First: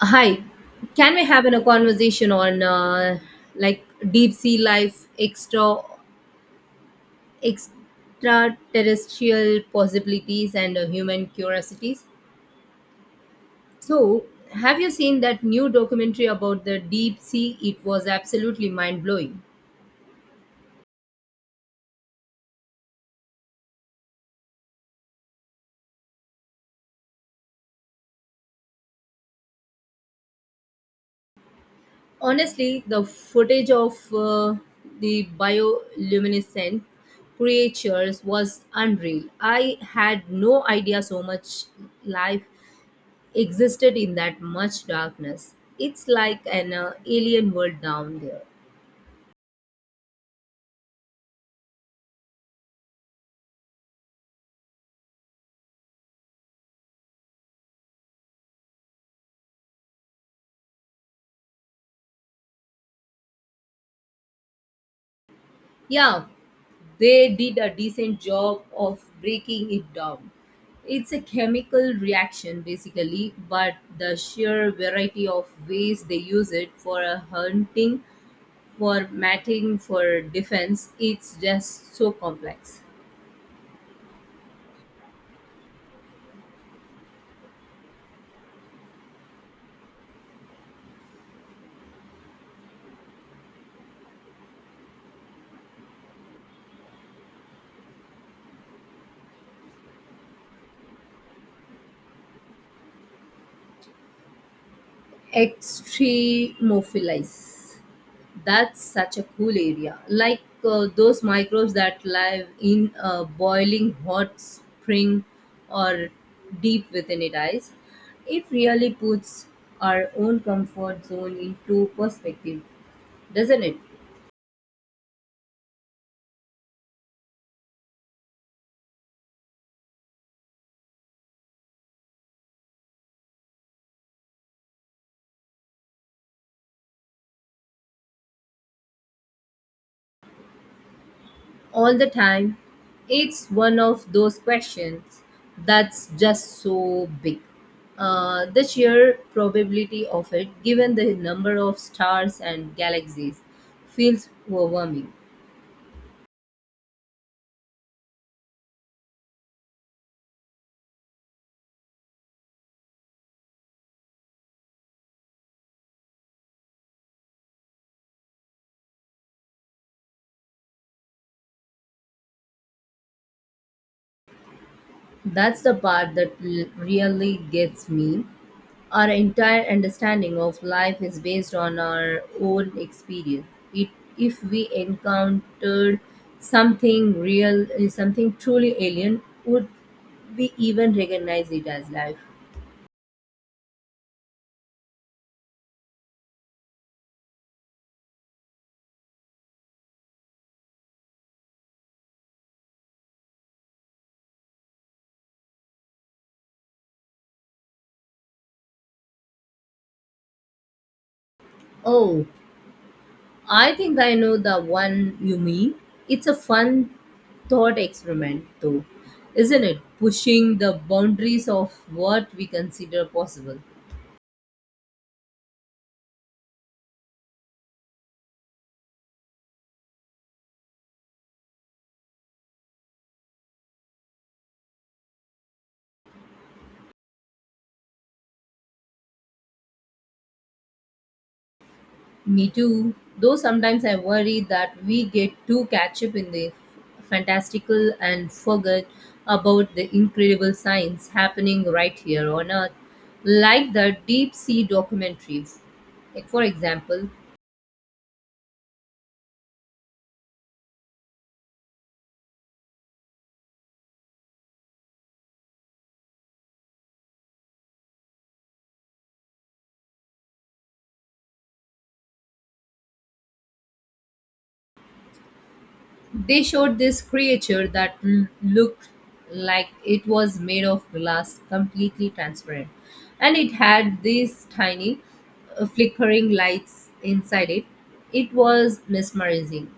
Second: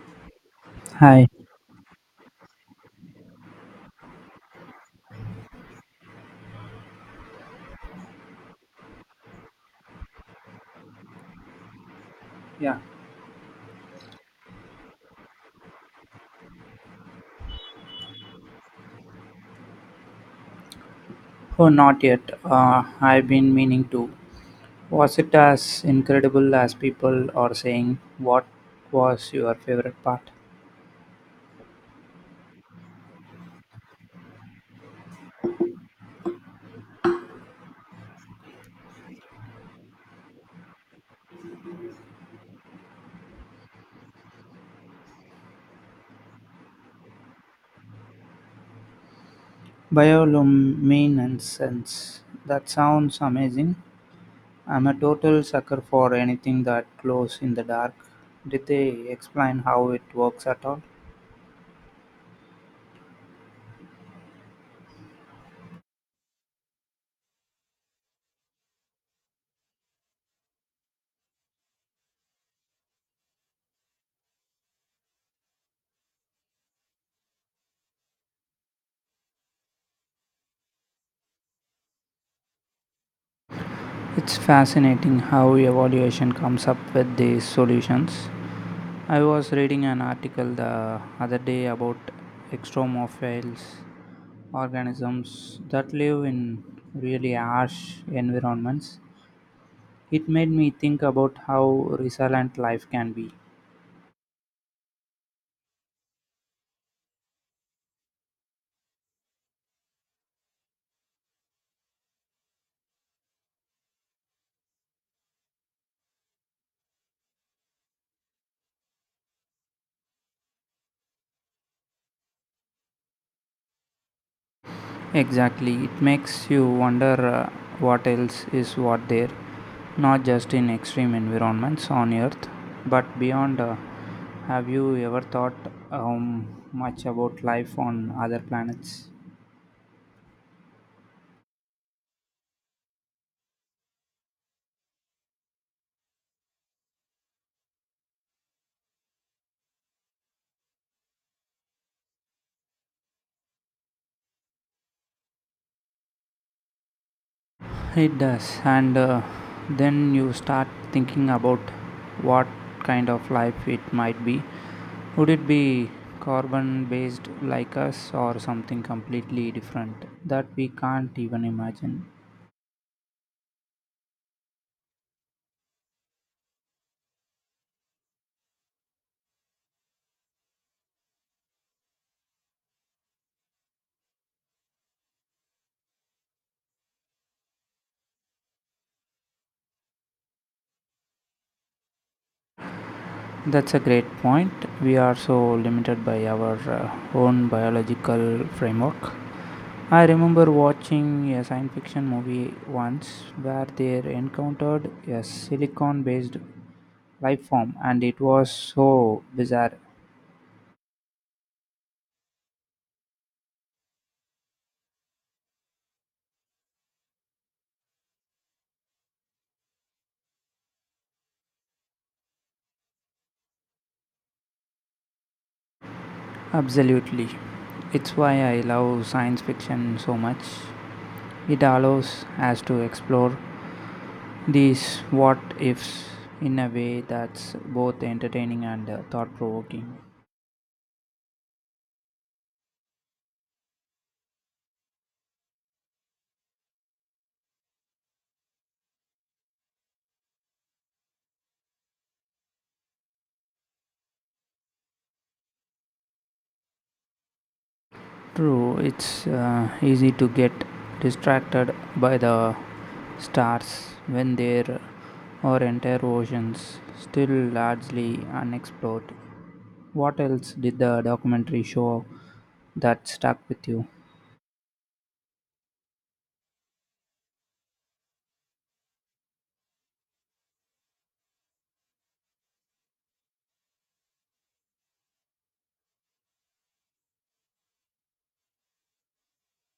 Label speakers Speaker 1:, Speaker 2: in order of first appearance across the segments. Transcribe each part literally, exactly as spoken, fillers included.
Speaker 1: Hi, can we
Speaker 2: Hi.
Speaker 1: have a conversation on uh, like deep sea life, extra extraterrestrial possibilities, and uh, human curiosities?
Speaker 2: Yeah.
Speaker 1: So, have you seen that new documentary about the deep sea? It was absolutely mind blowing.
Speaker 2: Oh, not yet. Uh, I've been meaning to. Was it as incredible as people are saying? What was your favorite part?
Speaker 1: Honestly, the footage of uh, the bioluminescent creatures was unreal. I had no idea so much life existed in that much darkness. It's like an uh, alien world down there.
Speaker 2: Bioluminescence. That sounds amazing. I'm a total sucker for anything that glows in the dark. Did they explain how it works at all?
Speaker 1: Yeah, they did a decent job of breaking it down. It's a chemical reaction basically, but the sheer variety of ways they use it for uh, hunting, for mating, for defense, it's just so complex.
Speaker 2: It's fascinating how evaluation comes up with these solutions. I was reading an article the other day about extremophiles organisms that live in really harsh environments. It made me think about how resilient life can be.
Speaker 1: Extremophilize. That's such a cool area. Like uh, those microbes that live in a boiling hot spring or deep within it ice. It really puts our own comfort zone into perspective, doesn't it?
Speaker 2: Exactly, it makes you wonder, uh, what else is what there, not just in extreme environments on Earth, but beyond. Uh, have you ever thought um, much about life on other planets?
Speaker 1: All the time. It's one of those questions that's just so big. Uh, the sheer probability of it, given the number of stars and galaxies, feels overwhelming.
Speaker 2: It does, and uh, then you start thinking about what kind of life it might be. Would it be carbon based like us or something completely different that we can't even imagine?
Speaker 1: That's the part that l- really gets me. Our entire understanding of life is based on our own experience. It, if we encountered something real, eh, something truly alien, would we even recognize it as life?
Speaker 2: That's a great point. We are so limited by our uh, own biological framework. I remember watching a science fiction movie once where they encountered a silicon based life form and it was so bizarre.
Speaker 1: Oh, I think I know the one you mean. It's a fun thought experiment, though, isn't it? Pushing the boundaries of what we consider possible.
Speaker 2: Absolutely, it's why I love science fiction so much. It allows us to explore these what ifs in a way that's both entertaining and thought provoking.
Speaker 1: Me too. Though sometimes I worry that we get too catch up in the fantastical and forget about the incredible science happening right here on Earth, like the deep sea documentaries. Like for example,
Speaker 2: True, it's uh, easy to get distracted by the stars when there are entire oceans still largely unexplored. What else did the documentary show that stuck with you?
Speaker 1: they showed this creature that l- looked like it was made of glass, completely transparent, and it had these tiny uh, flickering lights inside it. It was mesmerizing.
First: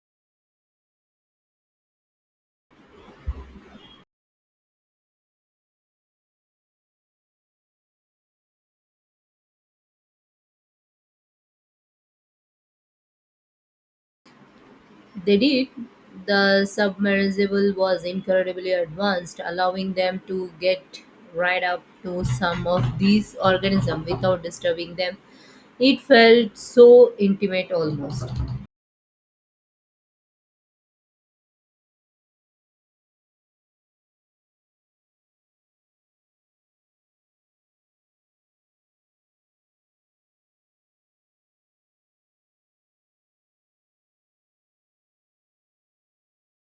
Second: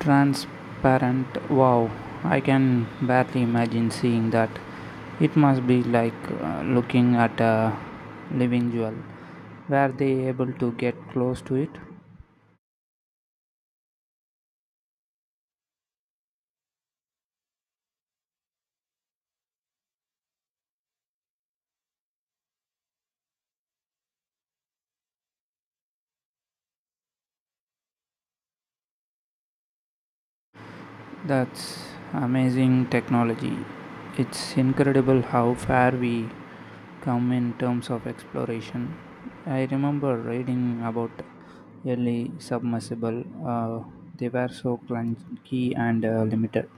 Speaker 2: Transparent, wow, I can barely imagine seeing that. It must be like uh, looking at a living jewel. Were they able to get close to it?
Speaker 1: They did. The submersible was incredibly advanced, allowing them to get right up to some of these organisms without disturbing them. It felt so intimate almost.
Speaker 2: That's amazing technology. It's incredible how far we come in terms of exploration. I remember reading about early submersible. Uh, they were so clunky and uh, limited.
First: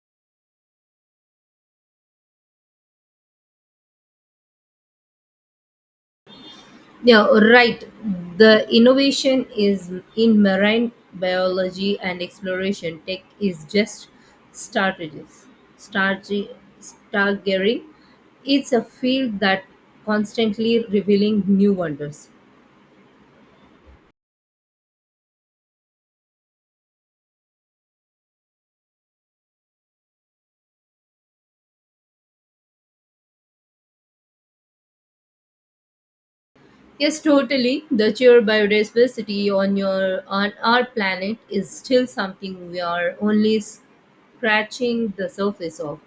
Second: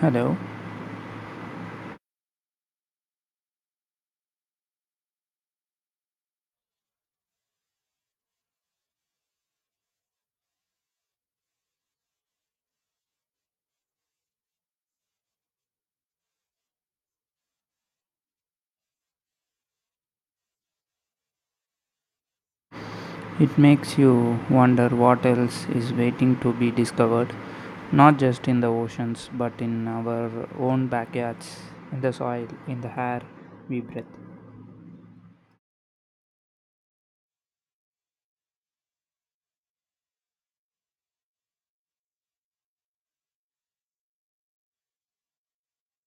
Speaker 2: Hello.
Speaker 1: Yeah, right. The innovation is in marine biology and exploration. Tech is just strategies. Stargy, stargazing. It's a field that constantly revealing new wonders.
Speaker 2: It makes you wonder what else is waiting to be discovered, not just in the oceans, but in our own backyards, in the soil, in the air we breathe.
Speaker 1: Yes, totally. The sheer biodiversity on your on our planet is still something we are only scratching the surface of.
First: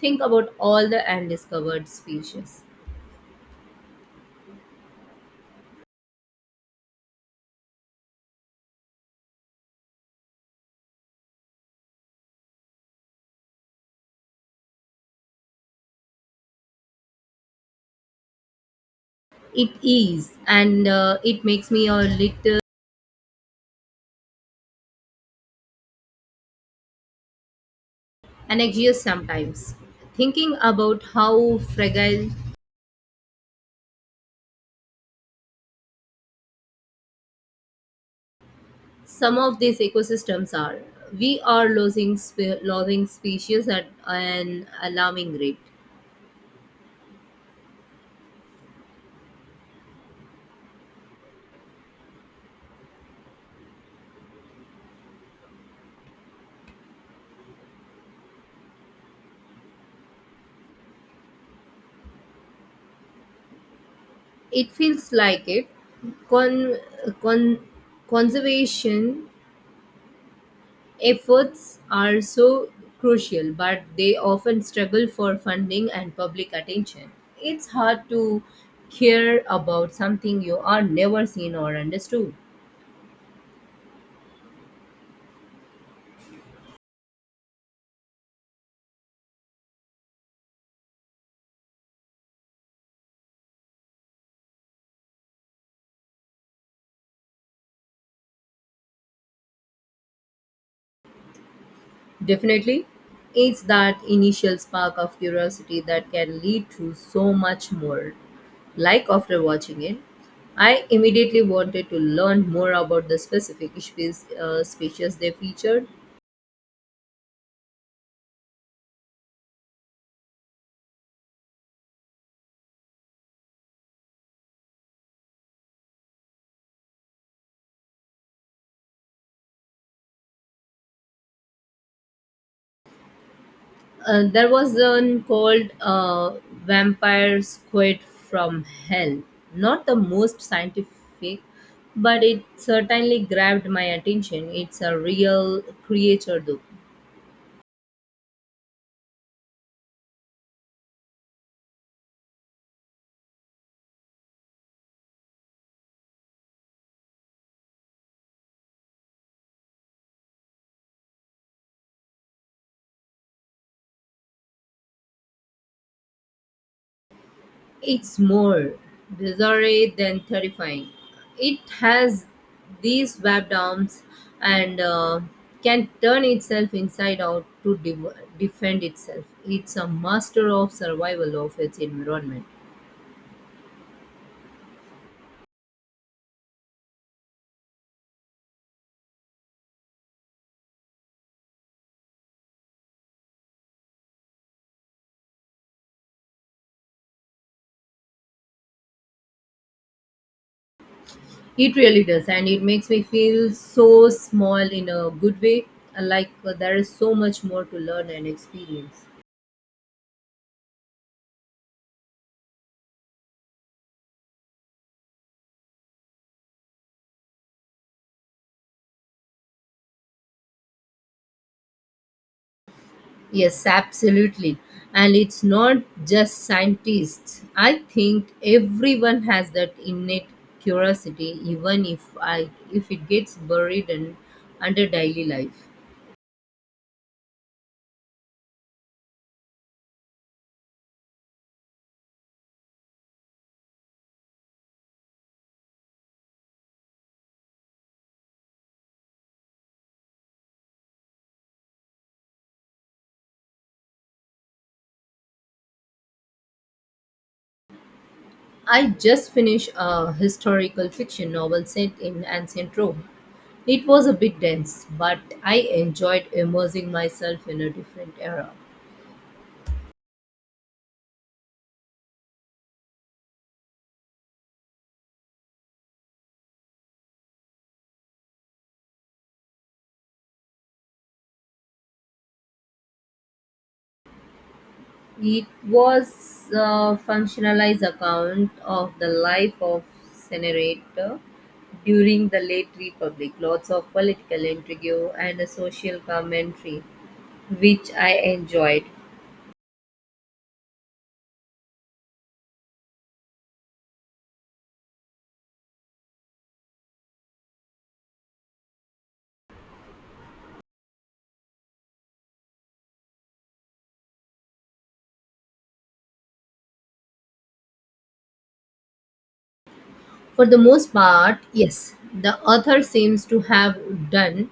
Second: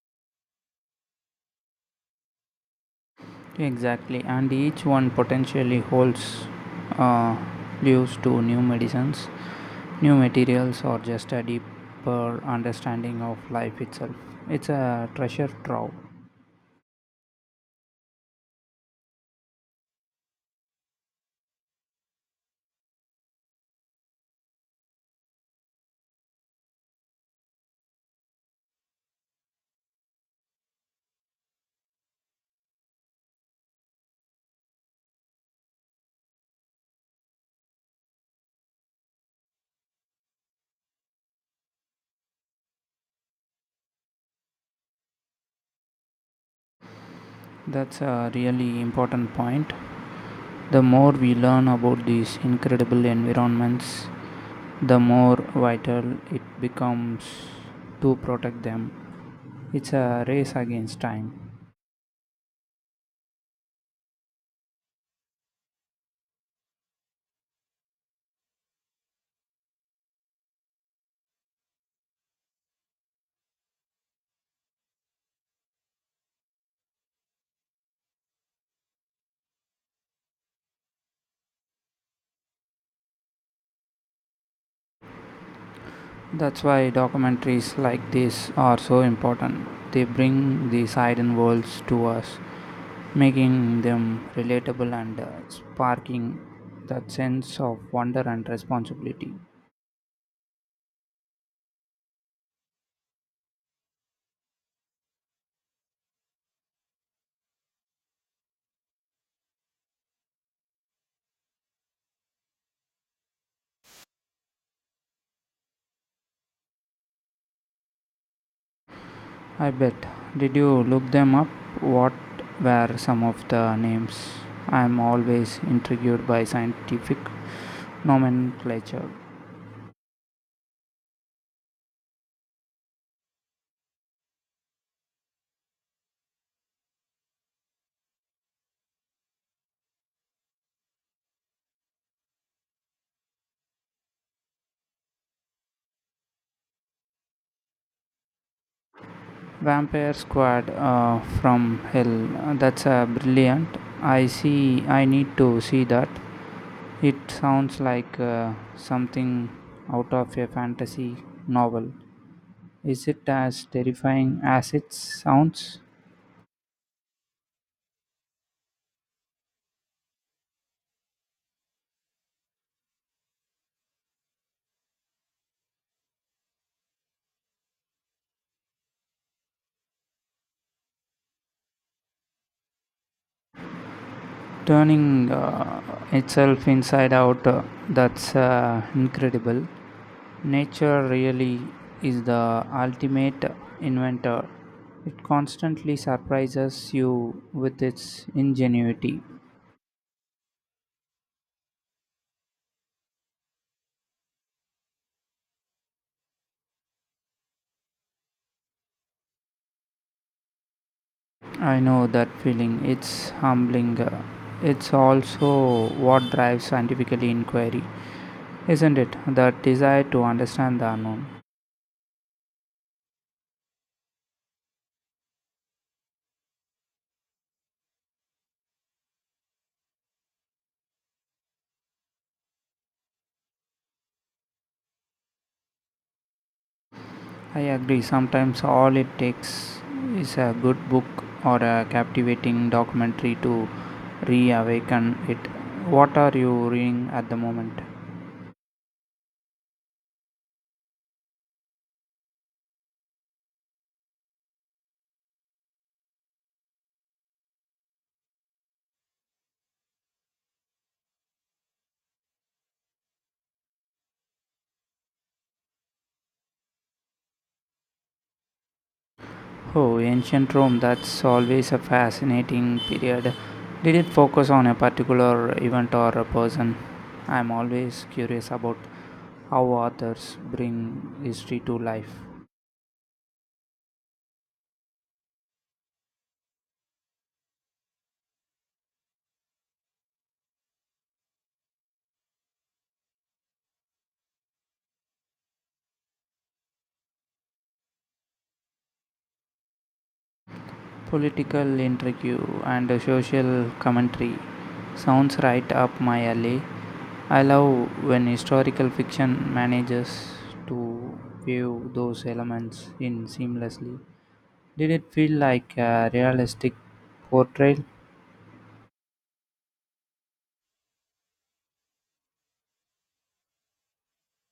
Speaker 1: Think about all the undiscovered species.
Speaker 2: Exactly, and each one potentially holds uh, clues to new medicines, new materials, or just a deeper understanding of life itself. It's a treasure trove.
Speaker 1: It is, and uh, it makes me a little anxious sometimes. Thinking about how fragile some of these ecosystems are, we are losing spe- losing species at an alarming rate.
Speaker 2: That's a really important point. The more we learn about these incredible environments, the more vital it becomes to protect them. It's a race against time.
Speaker 1: It feels like it. Con- con- conservation efforts are so crucial, but they often struggle for funding and public attention. It's hard to care about something you are never seen or understood.
Speaker 2: That's why documentaries like this are so important. They bring these hidden worlds to us, making them relatable and uh, sparking that sense of wonder and responsibility.
Speaker 1: Definitely, it's that initial spark of curiosity that can lead to so much more. Like after watching it, I immediately wanted to learn more about the specific species, uh, species they featured.
Speaker 2: I bet. Did you look them up? What were some of the names? I'm always intrigued by scientific nomenclature.
Speaker 1: Uh, there was one called uh, Vampire Squid from Hell. Not the most scientific, but it certainly grabbed my attention. It's a real creature, though.
Speaker 2: Vampire Squad uh, from Hell. That's a brilliant. I see. I need to see that. It sounds like uh, something out of a fantasy novel. Is it as terrifying as it sounds?
Speaker 1: It's more bizarre than terrifying. It has these webbed arms and uh, can turn itself inside out to de- defend itself. It's a master of survival of its environment.
Speaker 2: Turning uh, itself inside out, uh, that's uh, incredible. Nature really is the ultimate inventor. It constantly surprises you with its ingenuity.
Speaker 1: It really does, and it makes me feel so small in a good way, like uh, there is so much more to learn and experience.
Speaker 2: I know that feeling. It's humbling. Uh, It's also what drives scientific inquiry, isn't it? That desire to understand the unknown.
Speaker 1: Yes, absolutely. And it's not just scientists. I think everyone has that innate curiosity, even if I if it gets buried in under daily life.
Speaker 2: I agree. Sometimes all it takes is a good book or a captivating documentary to reawaken it. What are you reading at the moment?
Speaker 1: I just finished a historical fiction novel set in ancient Rome. It was a bit dense, but I enjoyed immersing myself in a different era.
Speaker 2: Oh, ancient Rome, that's always a fascinating period. Did it focus on a particular event or a person? I'm always curious about how authors bring history to life.
Speaker 1: It was a functionalized account of the life of senator during the late republic, lots of political intrigue and a social commentary, which I enjoyed.
Speaker 2: Political intrigue and a social commentary sounds right up my alley. I love when historical fiction manages to weave those elements in seamlessly. Did it feel like a realistic portrayal?
Speaker 1: For the most part, yes, the author seems to have done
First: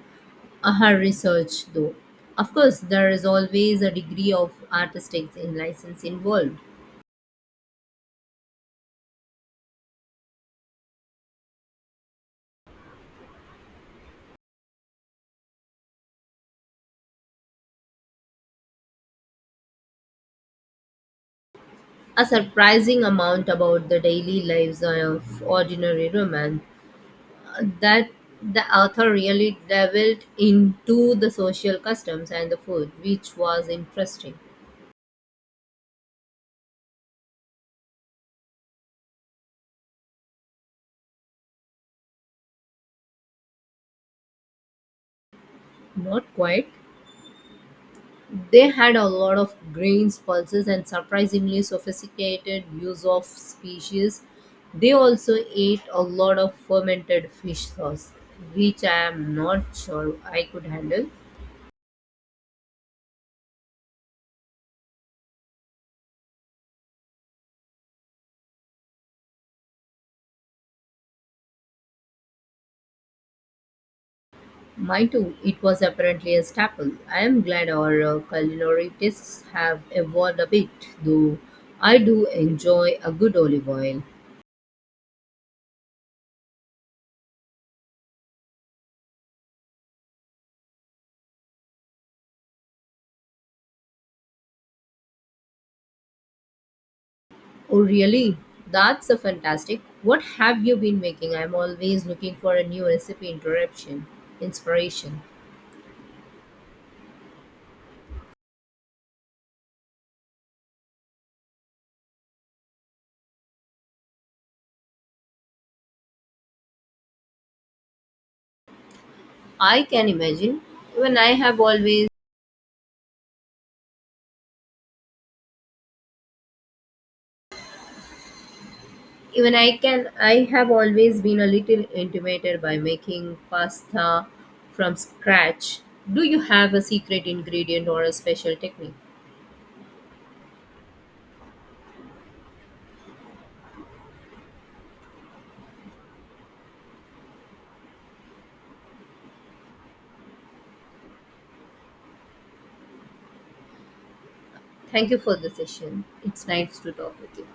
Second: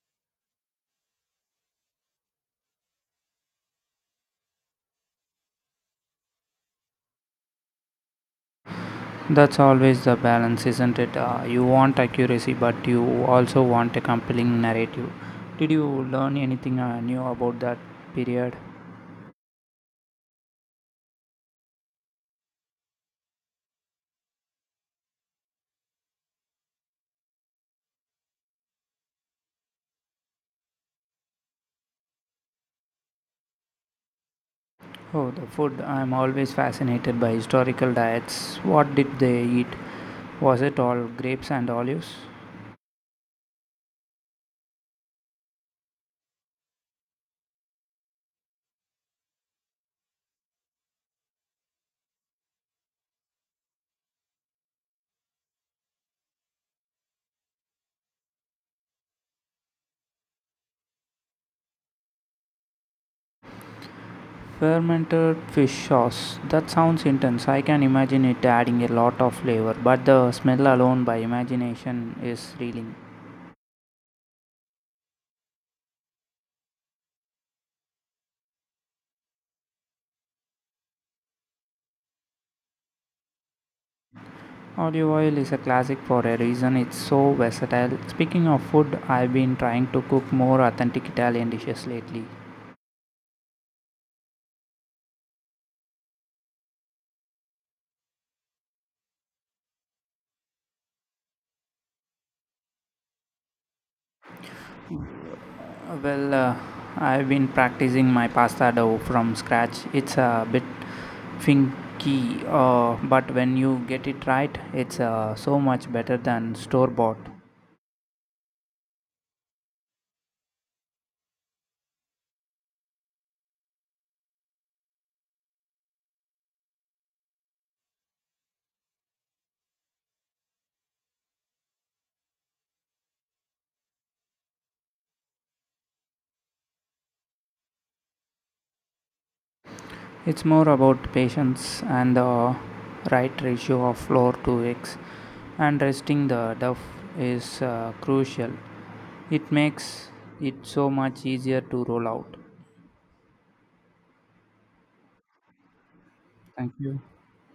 Speaker 1: uh, her research though. Of course, there is always a degree of artistic license involved.
Speaker 2: That's always the balance, isn't it? Uh, you want accuracy, but you also want a compelling narrative. Did you learn anything uh, new about that period?
Speaker 1: A surprising amount about the daily lives of ordinary women that the author really delved into the social customs and the food, which was interesting.
Speaker 2: Oh, the food. I'm always fascinated by historical diets. What did they eat? Was it all grapes and olives?
Speaker 1: Not quite. They had a lot of grains, pulses, and surprisingly sophisticated use of species. They also ate a lot of fermented fish sauce, which I am not sure I could handle.
Speaker 2: Fermented fish sauce. That sounds intense. I can imagine it adding a lot of flavor, but the smell alone by imagination is thrilling.
Speaker 1: My too. It was apparently a staple. I am glad our uh, culinary tastes have evolved a bit, though I do enjoy a good olive oil.
Speaker 2: Olive oil is a classic for a reason, it's so versatile. Speaking of food, I've been trying to cook more authentic Italian dishes lately.
Speaker 1: Oh, really? That's a fantastic. What have you been making? I'm always looking for a new recipe interruption, inspiration.
Speaker 2: Uh, Well, uh, I've been practicing my pasta dough from scratch. It's a bit finky, uh, but when you get it right, it's uh, so much better than store bought.
Speaker 1: I can imagine. Even I have always even I can I have always been a little intimidated by making pasta from scratch. Do you have a secret ingredient or a special technique?
Speaker 2: It's more about patience and the right ratio of flour to eggs, and resting the dough is uh, crucial. It makes it so much easier to roll out.
Speaker 1: Thank you for the session. It's
Speaker 2: Thank
Speaker 1: nice to
Speaker 2: you.
Speaker 1: talk with you.